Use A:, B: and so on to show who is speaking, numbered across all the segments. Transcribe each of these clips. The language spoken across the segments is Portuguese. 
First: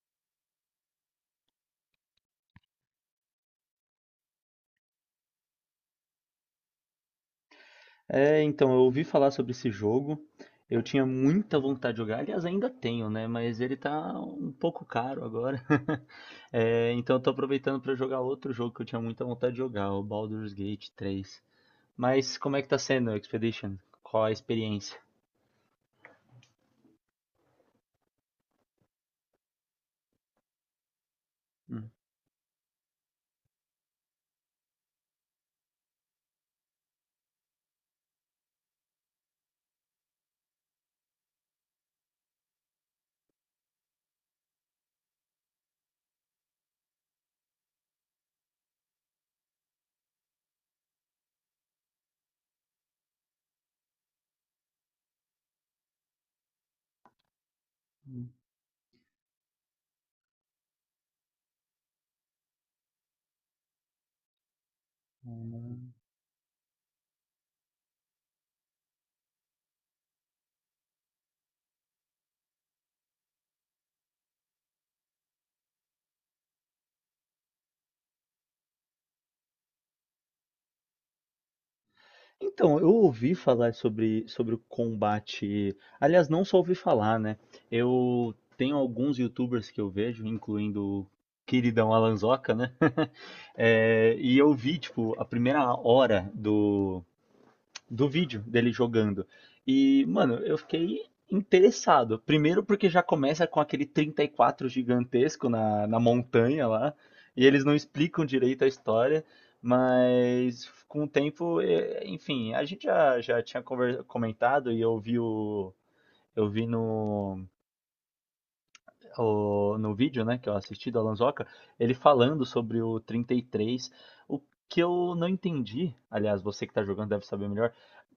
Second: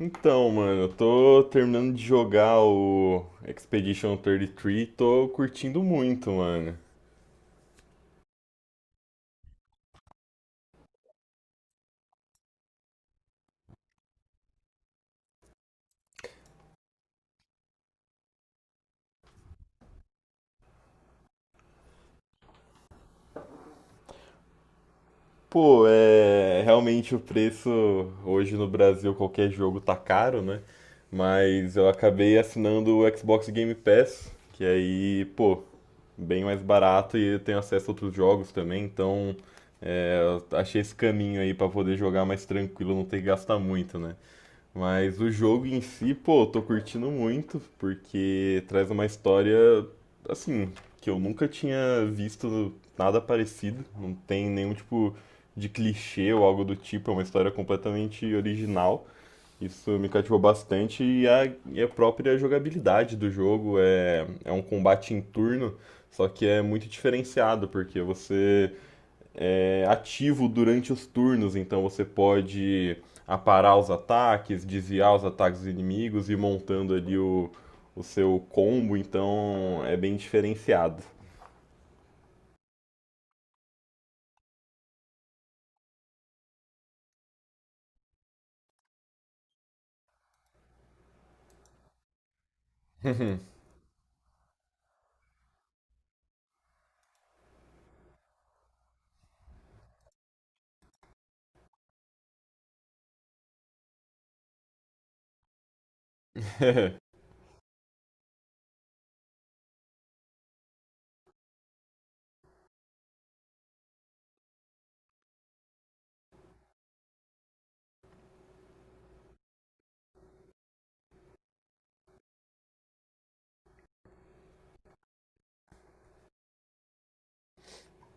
A: Então, mano, eu tô terminando de jogar o Expedition 33 e três, e tô curtindo muito, mano.
B: É, então, eu ouvi falar sobre esse jogo. Eu tinha muita vontade de jogar, aliás, ainda tenho, né? Mas ele tá um pouco caro agora. É, então, eu tô aproveitando pra jogar outro jogo que eu tinha muita vontade de jogar, o Baldur's Gate 3. Mas como é que tá sendo o Expedition? Qual a experiência?
A: Pô, é realmente o preço. Hoje no Brasil, qualquer jogo tá caro, né? Mas eu acabei assinando o Xbox Game Pass, que aí, pô, bem mais barato e eu tenho acesso a outros jogos também, então é, eu achei esse caminho aí pra poder jogar mais tranquilo, não ter que gastar muito, né? Mas o jogo em si, pô, eu tô curtindo muito, porque traz uma história, assim, que eu nunca tinha visto nada parecido, não tem nenhum tipo de clichê ou algo do tipo, é uma história completamente original. Isso me cativou bastante e a própria jogabilidade do jogo é um combate em turno,
B: Hum.
A: só que é muito diferenciado, porque você é ativo durante os turnos, então você pode aparar os ataques, desviar os ataques dos inimigos e ir montando ali o seu combo, então é bem diferenciado.
B: Então, eu ouvi falar sobre o combate. Aliás, não só ouvi falar, né? Eu tenho alguns YouTubers que eu vejo, incluindo o queridão Alanzoca, né? É, e eu vi, tipo, a primeira hora do vídeo dele jogando. E, mano, eu fiquei interessado. Primeiro porque já começa com aquele 34 gigantesco na montanha lá, e eles não explicam direito a história, mas com o tempo, enfim, a gente já tinha comentado e eu vi no vídeo, né, que eu assisti do Alanzoca, ele falando sobre o 33. O que eu não entendi, aliás, você que tá jogando deve saber melhor.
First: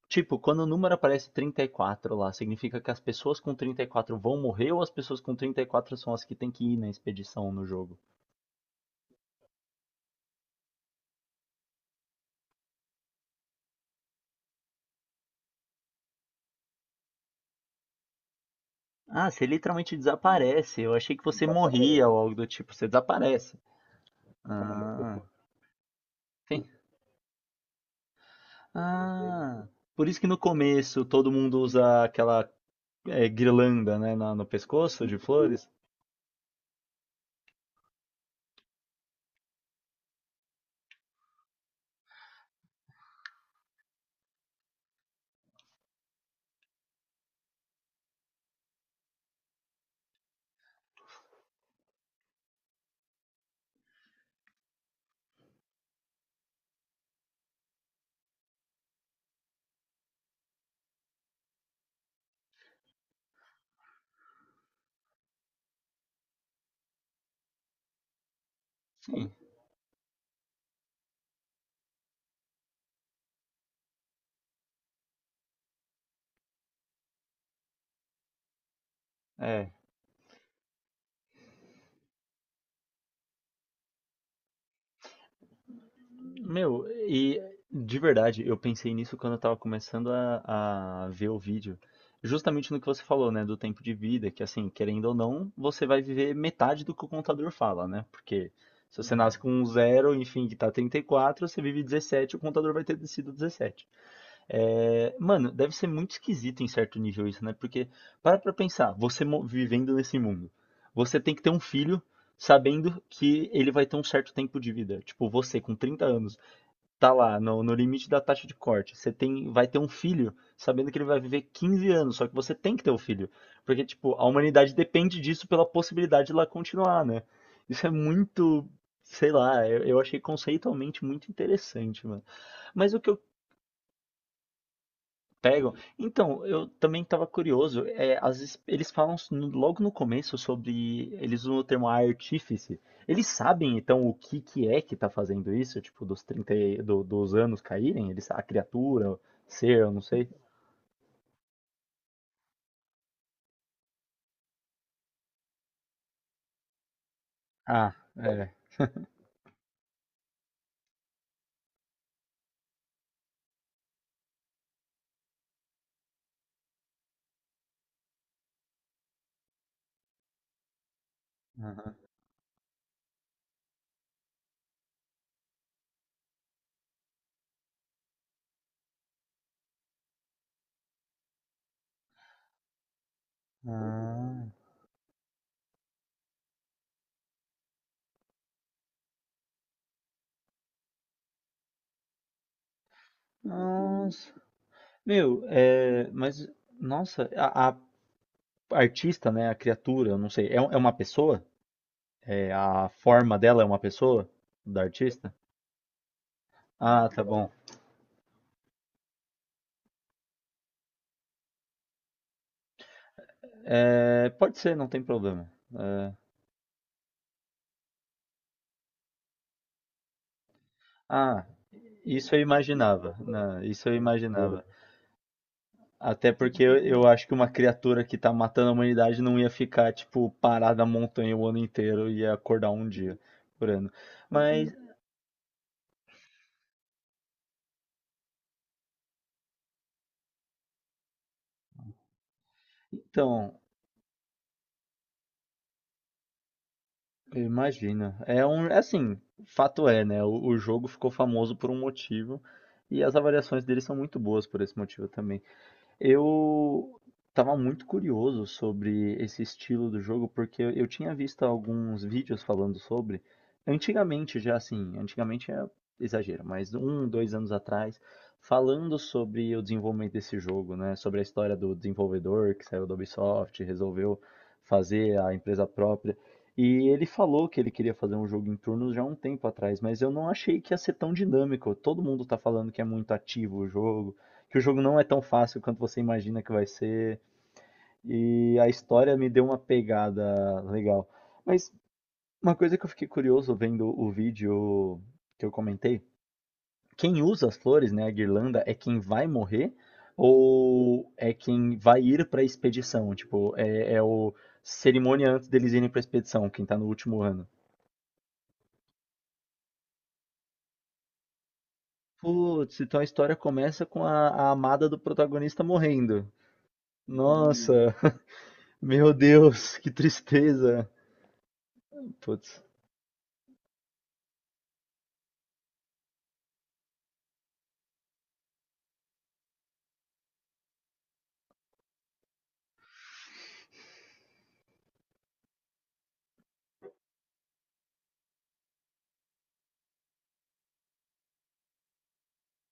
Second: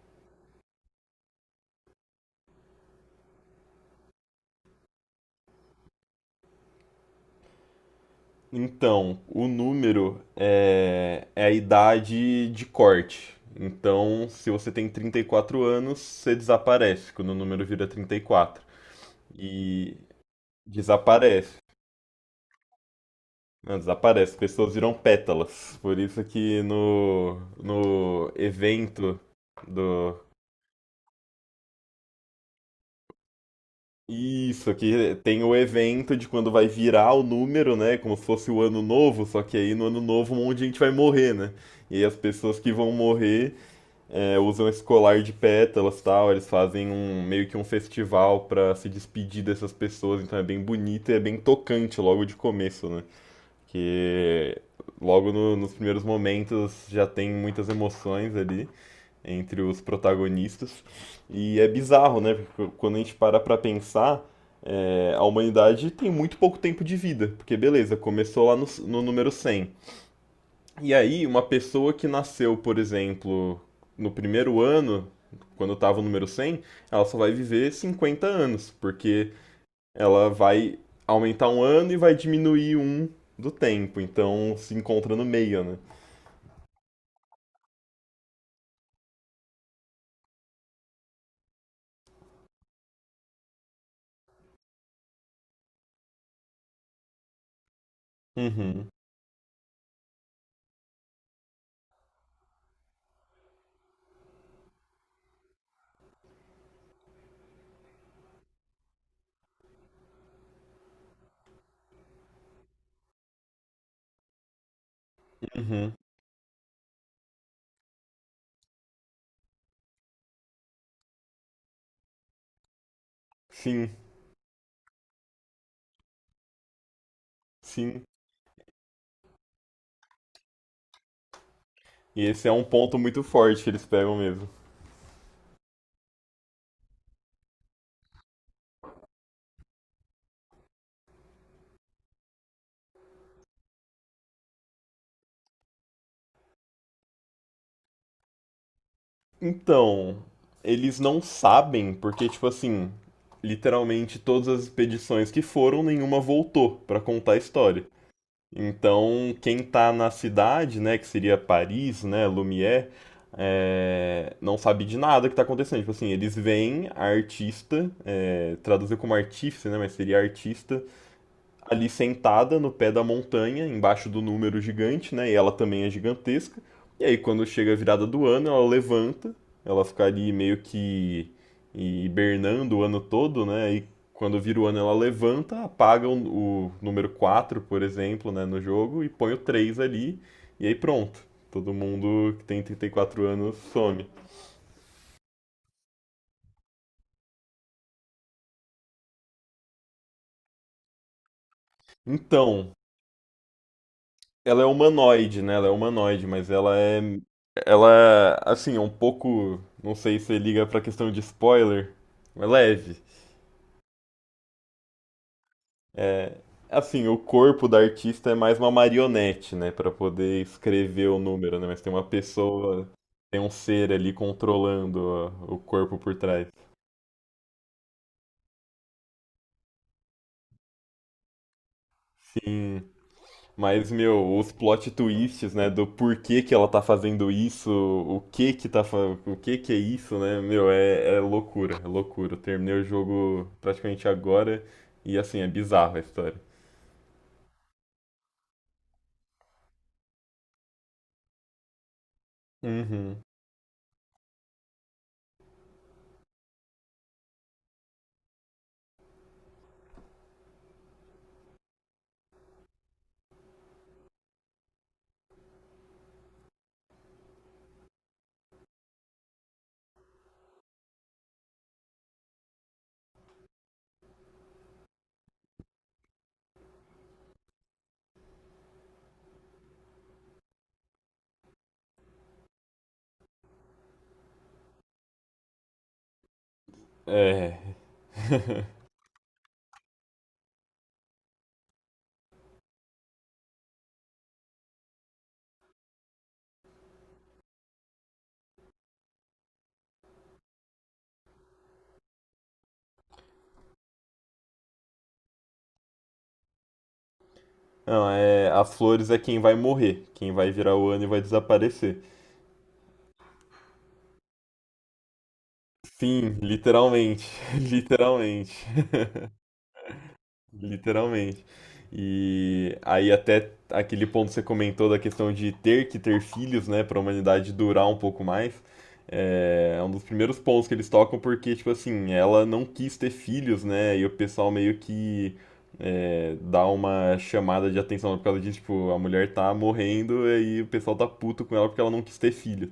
B: Tipo, quando o número aparece 34 lá, significa que as pessoas com 34 vão morrer ou as pessoas com 34 são as que têm que ir na expedição no jogo?
A: Então, o número é a idade de corte. Então, se você tem 34 anos, você desaparece quando o número vira 34.
B: Ah, você
A: E
B: literalmente desaparece. Eu achei que você
A: desaparece.
B: Desaparece. Morria ou algo do tipo. Você desaparece.
A: Não, desaparece. As pessoas viram
B: Ah,
A: pétalas. Por isso que
B: tem...
A: no evento
B: ah, por
A: do.
B: isso que no começo todo mundo usa aquela guirlanda, né, no
A: Isso,
B: pescoço
A: aqui
B: de
A: tem o
B: flores.
A: evento de quando vai virar o número, né? Como se fosse o ano novo, só que aí no ano novo um monte de gente vai morrer, né? E aí as pessoas que vão morrer usam esse colar de pétalas e tal, eles fazem um meio que um festival pra se despedir dessas pessoas, então é bem bonito e é bem tocante logo de começo, né? Que logo nos primeiros momentos já tem muitas emoções ali entre os protagonistas. E é bizarro, né? Porque quando a gente para pra pensar, a humanidade tem muito pouco tempo de vida, porque beleza, começou lá no número
B: Sim,
A: 100 e aí, uma pessoa que nasceu, por exemplo, no primeiro ano, quando estava o número 100, ela só vai viver 50 anos, porque
B: é.
A: ela vai aumentar um ano e vai diminuir um do tempo, então se encontra no meio, né?
B: Meu, e de verdade, eu pensei nisso quando eu tava começando a ver o vídeo. Justamente no que você falou, né, do tempo de vida, que assim, querendo ou não, você vai viver metade do que o contador fala, né? Porque
A: Uhum,
B: se você nasce, uhum, com um zero, enfim, que tá 34, você vive 17, o contador vai ter sido 17. É, mano, deve ser muito esquisito em certo nível isso, né? Porque para pra pensar, você vivendo nesse mundo, você tem que ter um filho sabendo que ele vai ter um certo tempo de vida. Tipo, você com
A: uhum.
B: 30 anos. Tá lá, no limite da taxa de corte. Você vai ter um filho, sabendo que ele vai viver 15 anos, só que você tem que ter o filho. Porque,
A: Sim,
B: tipo, a humanidade depende disso pela possibilidade de ela continuar, né? Isso é
A: sim.
B: muito, sei lá, eu achei conceitualmente muito interessante,
A: E
B: mano.
A: esse é um
B: Mas
A: ponto
B: o que eu
A: muito forte que eles pegam mesmo.
B: Pegam? Então, eu também estava curioso, às vezes eles falam logo no começo sobre. Eles usam o termo artífice. Eles sabem, então, o que que é que está fazendo isso? Tipo, dos 30, e- do- dos anos caírem? Eles, a criatura, o ser, eu não
A: Então,
B: sei.
A: eles não sabem, porque, tipo assim, literalmente todas as expedições que foram, nenhuma voltou pra contar a história.
B: Ah, é.
A: Então, quem está na cidade, né, que seria Paris, né, Lumière, não sabe de nada que está acontecendo. Tipo assim, eles veem a artista, traduzir como artífice, né, mas seria artista, ali sentada no pé da montanha, embaixo do número gigante, né? E ela também é gigantesca. E aí, quando chega a virada do ano, ela levanta, ela fica ali meio que hibernando o ano todo, né? E quando
B: Ah,
A: vira o ano, ela levanta, apaga o número 4, por exemplo, né, no jogo, e põe o 3 ali, e aí pronto. Todo mundo que tem 34 anos some.
B: nossa. Meu, é, mas, nossa, a artista, né? A criatura, eu não sei. É, é uma pessoa? É,
A: Então,
B: a forma dela é uma pessoa?
A: ela é
B: Da artista?
A: humanoide, né? Ela é humanoide, mas ela é.
B: Ah, tá bom.
A: Ela, assim, é um pouco. Não sei se liga pra questão de spoiler, mas leve.
B: É, pode ser, não tem problema. É,
A: É, assim, o corpo da artista é mais uma marionete, né? Pra poder escrever o
B: ah,
A: número, né? Mas tem uma
B: isso eu
A: pessoa,
B: imaginava,
A: tem um
B: né? Isso
A: ser
B: eu
A: ali
B: imaginava.
A: controlando ó, o corpo por
B: Até
A: trás.
B: porque eu acho que uma criatura que tá matando a humanidade não ia ficar, tipo, parada na montanha o ano inteiro, ia acordar
A: Sim.
B: um dia por
A: Mas,
B: ano.
A: meu, os
B: Mas,
A: plot twists, né, do porquê que ela tá fazendo isso, o que que é isso, né, meu, é loucura, é loucura. Eu terminei o jogo
B: então,
A: praticamente agora e, assim, é bizarro a história.
B: eu imagino. É um, é assim, fato é, né? O jogo ficou famoso por um motivo e as
A: Uhum.
B: avaliações dele são muito boas por esse motivo também. Eu estava muito curioso sobre esse estilo do jogo, porque eu tinha visto alguns vídeos falando sobre, antigamente já assim, antigamente é exagero, mas um, dois anos atrás, falando sobre o desenvolvimento desse jogo, né? Sobre a história do desenvolvedor que saiu da Ubisoft, resolveu fazer a empresa própria. E ele falou que ele queria fazer um jogo em turnos já há um tempo atrás, mas eu não achei que ia ser tão dinâmico. Todo mundo tá falando que é muito ativo o jogo, que o jogo não é tão fácil quanto você imagina que vai ser.
A: É.
B: E a história me deu uma pegada legal. Mas uma coisa que eu fiquei curioso vendo o vídeo que eu comentei, quem usa as flores, né, a guirlanda, é quem vai morrer ou é quem vai ir para a expedição? Tipo, é, é o cerimônia antes deles irem para a expedição, quem tá no último ano.
A: Não, é, as flores é quem vai morrer, quem vai virar o ano e vai desaparecer.
B: Putz, então a história começa com a amada do protagonista morrendo.
A: Sim, literalmente,
B: Nossa,
A: literalmente.
B: meu Deus, que tristeza.
A: Literalmente.
B: Putz,
A: E aí até aquele ponto que você comentou da questão de ter que ter filhos, né, para a humanidade durar um pouco mais, é um dos primeiros pontos que eles tocam porque, tipo assim, ela não quis ter filhos, né, e o pessoal meio que dá uma chamada de atenção por causa disso, tipo, a mulher tá morrendo e aí o pessoal tá puto com ela porque ela não quis ter filho.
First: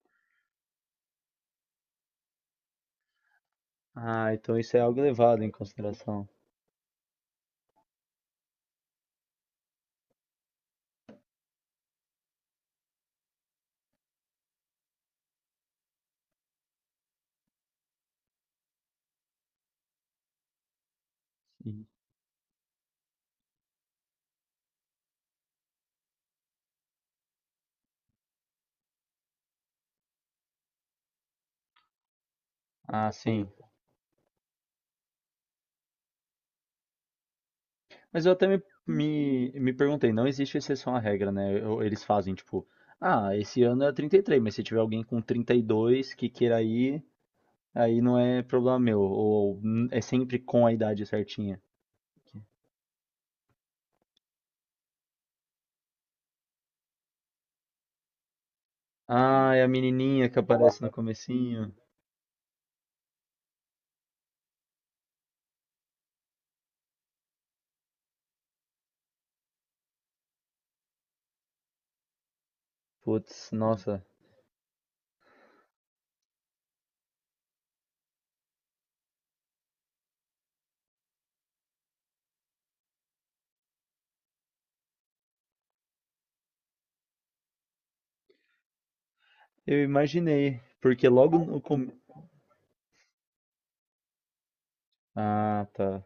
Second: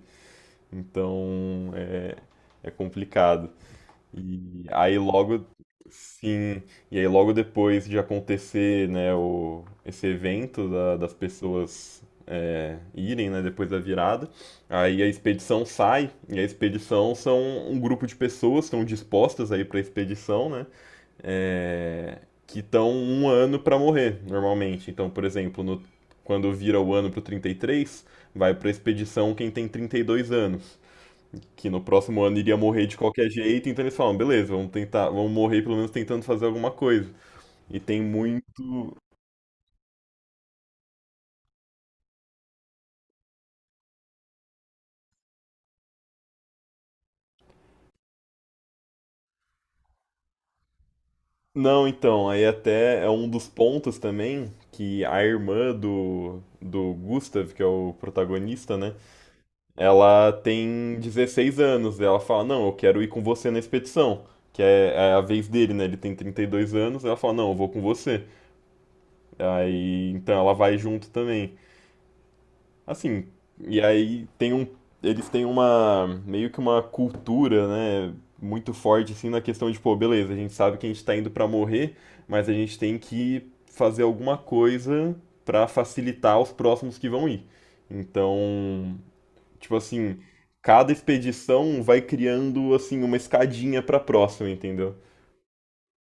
A: Então, é complicado.
B: ah, então
A: E
B: isso é
A: aí
B: algo levado
A: logo,
B: em consideração.
A: sim. E aí logo depois de acontecer, né, o, esse evento das pessoas irem, né, depois da virada, aí a expedição sai, e a expedição são um grupo de pessoas que estão dispostas aí para a expedição, né,
B: Sim.
A: é, que estão um ano para morrer, normalmente. Então, por exemplo, quando vira o ano pro 33, vai para a expedição quem tem 32 anos que no próximo ano iria morrer de
B: Ah,
A: qualquer
B: sim.
A: jeito, então eles falam, beleza, vamos tentar, vamos morrer pelo menos tentando fazer alguma coisa. E tem
B: Mas eu até me,
A: muito.
B: me, me perguntei, não existe exceção à regra, né? Eles fazem tipo, ah, esse ano é 33, mas se tiver alguém com 32 que queira ir, aí não é problema meu. Ou é sempre com a idade certinha."
A: Não, então, aí até é um dos pontos também que a irmã do Gustav, que é o protagonista, né?
B: Ah, é a menininha
A: Ela
B: que aparece no
A: tem 16
B: comecinho.
A: anos, e ela fala, não, eu quero ir com você na expedição. Que é a vez dele, né? Ele tem 32 anos, ela fala, não, eu vou com você. Aí, então ela vai junto também. Assim,
B: Putz,
A: e
B: nossa.
A: aí tem um, eles têm uma, meio que uma cultura, né, muito forte, assim, na questão de, pô, beleza, a gente sabe que a gente tá indo pra morrer, mas a gente tem que fazer alguma coisa pra facilitar os próximos que vão ir. Então, tipo
B: Eu
A: assim,
B: imaginei,
A: cada
B: porque logo no
A: expedição
B: começo.
A: vai criando, assim, uma escadinha pra próxima, entendeu?
B: Ah, tá.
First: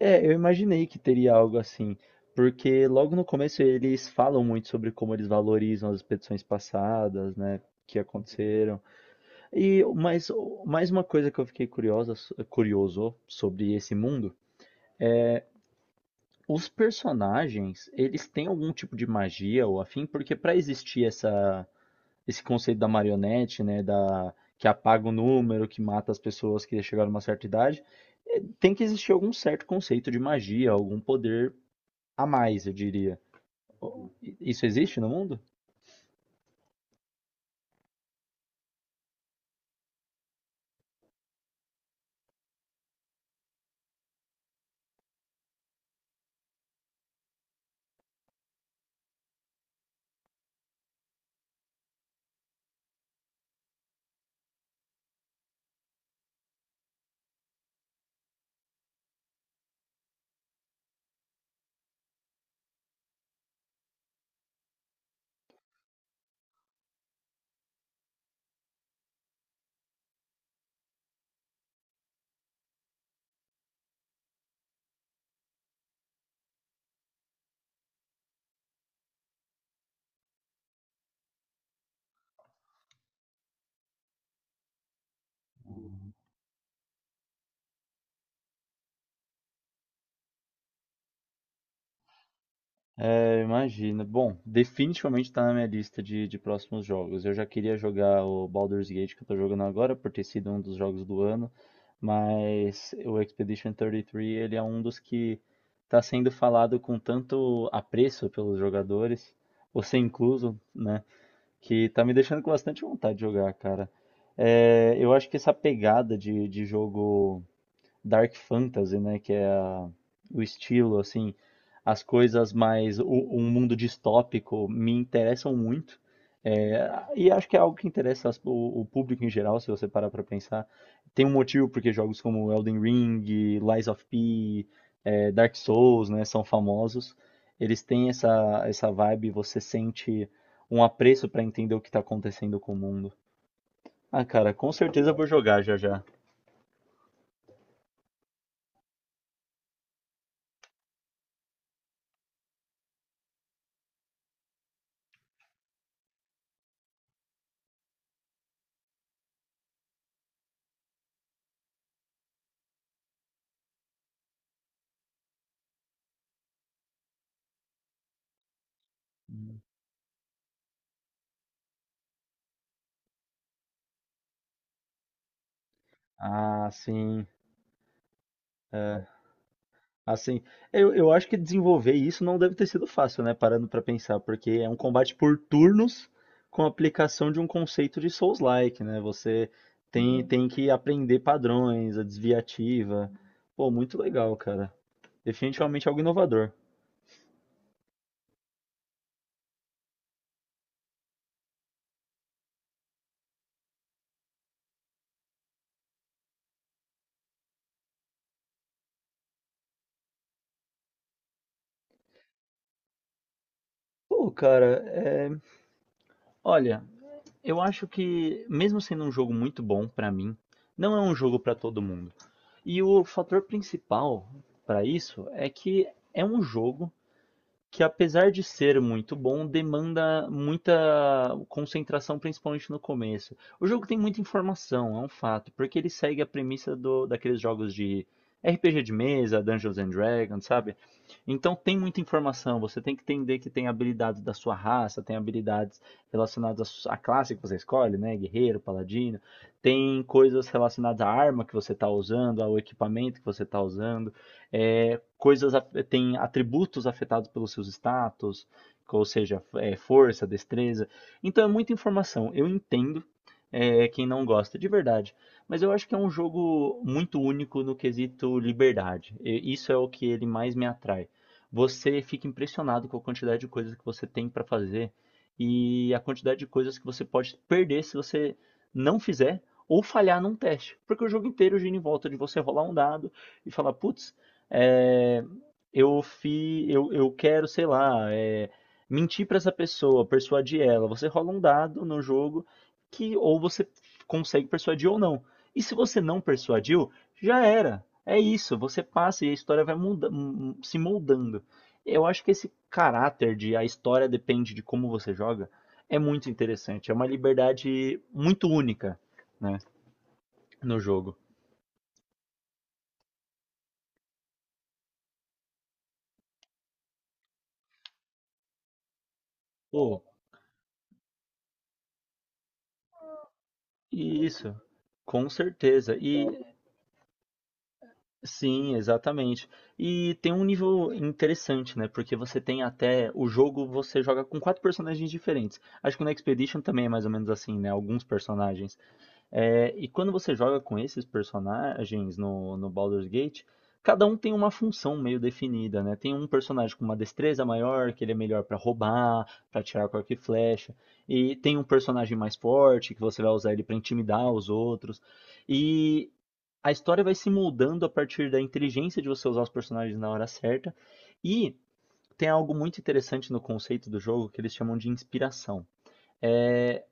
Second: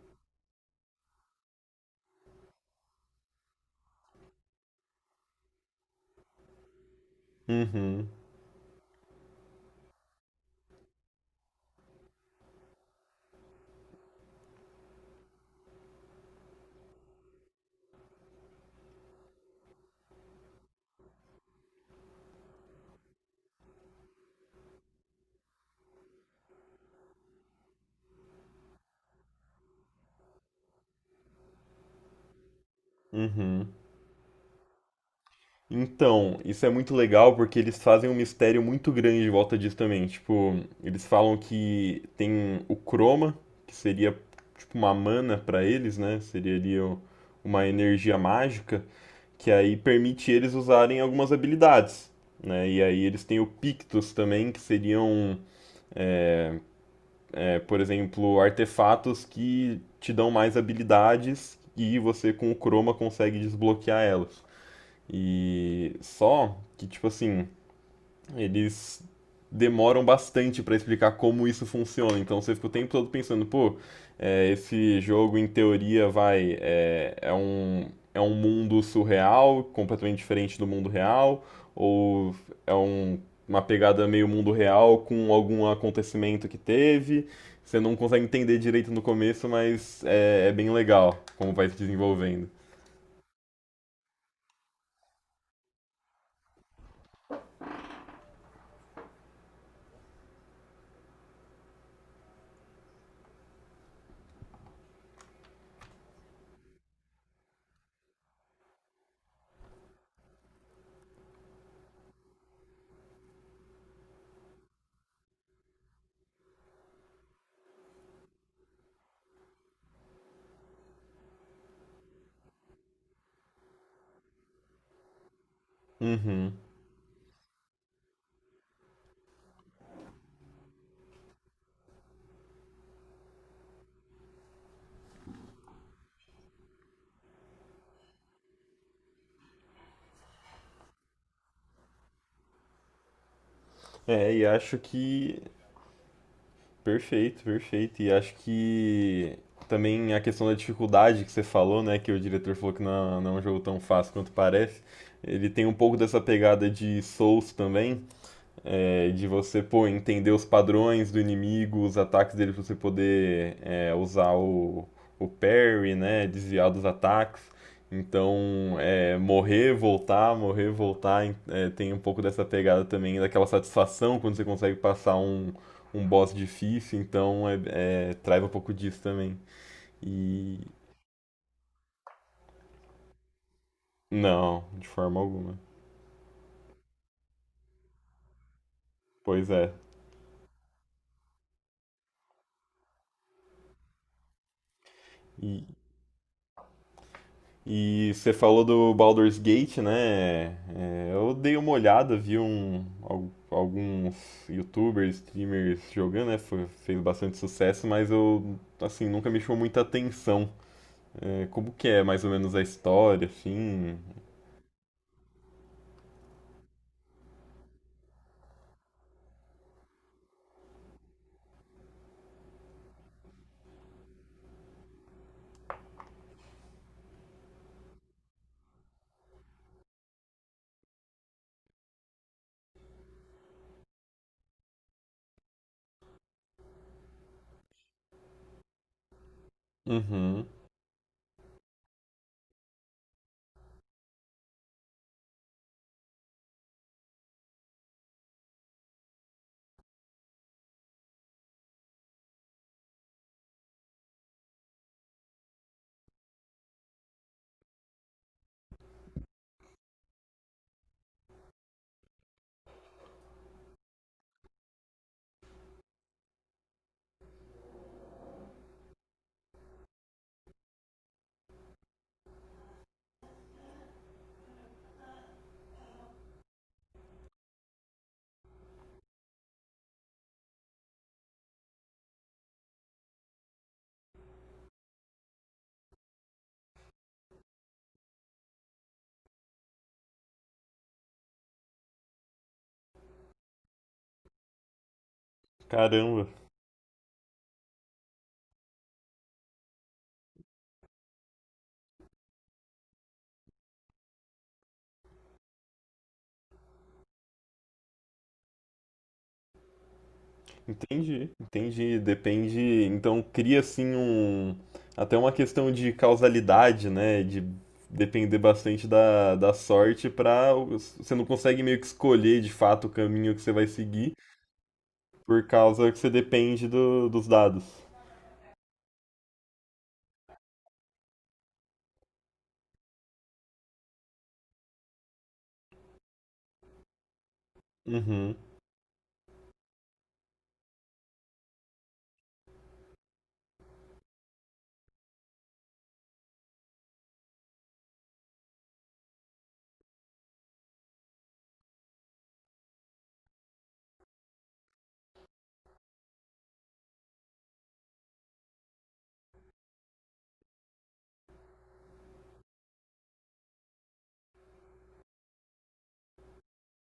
B: É, eu imaginei que teria algo assim, porque logo no começo eles falam muito sobre como eles valorizam as expedições passadas, né, que
A: Uhum,
B: aconteceram. E mas mais uma coisa que eu fiquei curioso sobre esse mundo. Os personagens, eles têm algum tipo de magia ou afim? Porque para existir essa, esse conceito da marionete, né, da que apaga o número, que mata as pessoas que chegaram a uma certa idade, tem que existir algum certo conceito de magia, algum poder a mais, eu diria.
A: uhum.
B: Isso existe no mundo?
A: Então, isso é muito legal porque eles fazem um mistério muito grande em volta disso também. Tipo, eles falam que tem o Chroma, que seria tipo uma mana pra eles, né? Seria ali uma energia mágica que aí permite eles usarem algumas habilidades, né? E aí eles têm o Pictus também, que seriam, por exemplo, artefatos que te dão mais habilidades e você com o Chroma consegue desbloquear elas. E só que tipo assim, eles demoram bastante para explicar como isso funciona. Então você fica o tempo todo pensando, pô, esse jogo em teoria vai é um mundo surreal, completamente diferente do mundo real, ou é um, uma pegada meio mundo real com algum acontecimento que teve. Você não consegue entender direito no começo, mas é bem legal como vai se desenvolvendo.
B: É, imagina. Bom, definitivamente tá na minha lista de próximos jogos. Eu já queria jogar o Baldur's Gate que eu tô jogando agora, por ter sido um dos jogos do ano, mas o Expedition 33, ele é um dos que tá sendo falado com tanto apreço pelos jogadores, você incluso, né, que tá me deixando com bastante vontade de jogar, cara. É, eu acho que essa pegada de jogo dark fantasy, né? Que é o estilo, assim, as coisas mais, um mundo distópico me interessam muito.
A: Uhum.
B: É, e acho que é algo que interessa o público em geral, se você parar pra pensar. Tem um motivo porque jogos como Elden Ring, Lies of P, é, Dark Souls, né, são famosos. Eles têm essa vibe, você sente um apreço pra entender o que tá acontecendo com o mundo. Ah,
A: É, e
B: cara, com
A: acho
B: certeza eu vou
A: que
B: jogar já já.
A: Perfeito, perfeito. E acho que também a questão da dificuldade que você falou, né, que o diretor falou que não, não é um jogo tão fácil quanto parece, ele tem um pouco dessa pegada de Souls também, de você, pô, entender os padrões do inimigo, os ataques dele pra você poder usar o parry, né? Desviar dos ataques. Então, morrer, voltar, tem um pouco dessa pegada também, daquela satisfação quando você consegue passar um boss
B: Ah,
A: difícil,
B: sim.
A: então traz um pouco disso também.
B: Assim,
A: E.
B: eu acho que desenvolver isso não deve ter sido fácil, né? Parando pra pensar, porque
A: Não,
B: é um
A: de
B: combate
A: forma
B: por
A: alguma.
B: turnos com a aplicação de um conceito de Souls-like, né?
A: Pois
B: Você
A: é.
B: tem que aprender padrões, a desviativa. Pô, muito legal, cara.
A: E,
B: Definitivamente algo inovador.
A: E você falou do Baldur's Gate, né? É, eu dei uma olhada, vi alguns youtubers, streamers jogando, né? Fez bastante sucesso, mas eu, assim, nunca me chamou muita atenção. É, como que é mais ou menos a história, assim?
B: Pô, cara, olha, eu acho que mesmo sendo um jogo muito bom pra mim, não é um jogo pra todo mundo. E o fator principal pra isso é que é um jogo que, apesar de ser muito bom, demanda muita concentração, principalmente no começo. O jogo tem muita informação, é um fato, porque ele segue a premissa do, daqueles jogos de RPG de mesa, Dungeons and
A: Uhum.
B: Dragons, sabe? Então tem muita informação, você tem que entender que tem habilidades da sua raça, tem habilidades relacionadas à classe que você escolhe, né? Guerreiro, paladino, tem coisas relacionadas à arma que você está usando, ao equipamento que você está usando. É, tem atributos afetados pelos seus status, ou seja, é, força, destreza. Então é muita informação. Eu entendo, quem não gosta, de verdade. Mas eu acho que é um jogo muito único no quesito liberdade. E isso é o que ele mais me atrai. Você fica impressionado com a quantidade de coisas que você tem para fazer e a quantidade de coisas que você pode perder se você não fizer ou falhar num teste. Porque o jogo inteiro gira em volta de você rolar um dado e falar, putz, é, eu quero, sei lá, é, mentir para essa pessoa, persuadir ela. Você rola um dado no jogo que ou você consegue persuadir ou não. E se você não
A: Caramba.
B: persuadiu, já era. É isso, você passa e a história vai se moldando. Eu acho que esse caráter de a história depende de como você joga é muito interessante. É uma liberdade muito única, né, no jogo.
A: Entendi, entendi. Depende. Então cria assim um. Até uma questão de causalidade, né? De depender bastante da, da
B: Pô,
A: sorte para Você não consegue meio que escolher de fato o caminho que você vai seguir
B: isso. Com
A: por causa
B: certeza.
A: que você
B: E
A: depende dos dados.
B: sim, exatamente. E tem um nível interessante, né? Porque você tem até o jogo, você joga com quatro personagens diferentes. Acho que no Expedition também é mais ou menos assim, né? Alguns
A: Uhum,
B: personagens. É, e quando você joga com esses personagens no Baldur's Gate, cada um tem uma função meio definida, né? Tem um personagem com uma destreza maior, que ele é melhor pra roubar, pra tirar com arco e flecha. E tem um personagem mais forte, que você vai usar ele pra intimidar os outros, a história vai se moldando a partir da inteligência de você usar os personagens na hora certa. E tem algo muito interessante no conceito do jogo que eles chamam de inspiração. É,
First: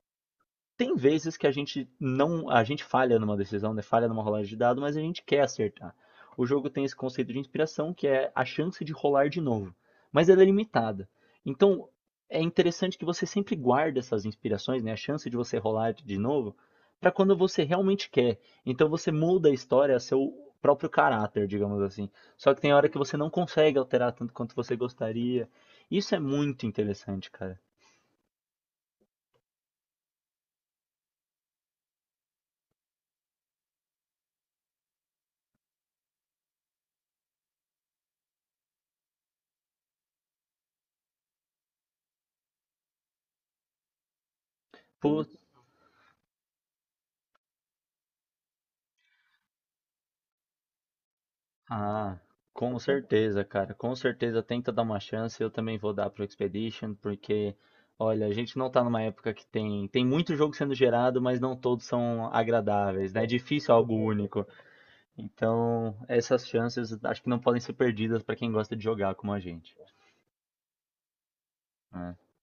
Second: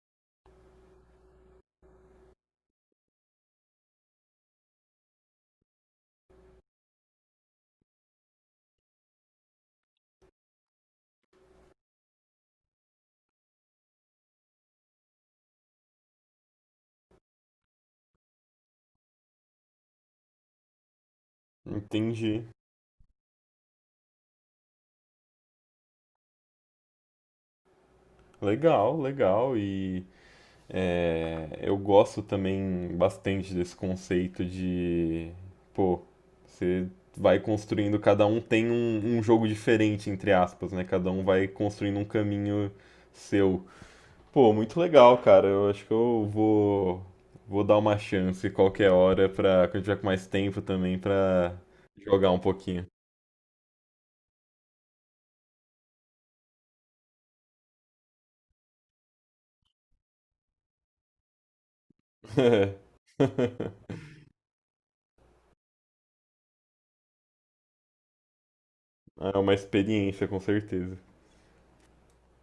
B: tem vezes que a gente não, a gente falha numa decisão, né? Falha numa rolagem de dado, mas a gente quer acertar. O jogo tem esse conceito de inspiração, que é a chance de rolar de novo, mas ela é limitada. Então, é interessante que você sempre guarde essas inspirações, né? A chance de você rolar de novo, para quando você realmente quer. Então você muda a história a seu próprio caráter, digamos assim.
A: entendi.
B: Só que tem hora que você não consegue alterar tanto quanto você gostaria. Isso é muito interessante, cara.
A: Legal, legal. É, eu gosto também bastante desse conceito de, pô, você vai construindo, cada um tem um jogo diferente, entre aspas, né? Cada um vai construindo um caminho seu. Pô, muito legal,
B: Putz,
A: cara. Eu acho que eu vou dar uma chance qualquer hora pra, quando tiver com mais tempo também, pra
B: ah,
A: jogar um
B: com
A: pouquinho.
B: certeza, cara. Com certeza tenta dar uma chance. Eu também vou dar pro Expedition, porque, olha, a gente não tá numa época que tem muito jogo sendo gerado, mas não todos são agradáveis, né? É difícil algo único. Então, essas chances acho que não podem ser perdidas pra quem gosta de jogar como
A: É
B: a
A: uma
B: gente.
A: experiência, com certeza.
B: É.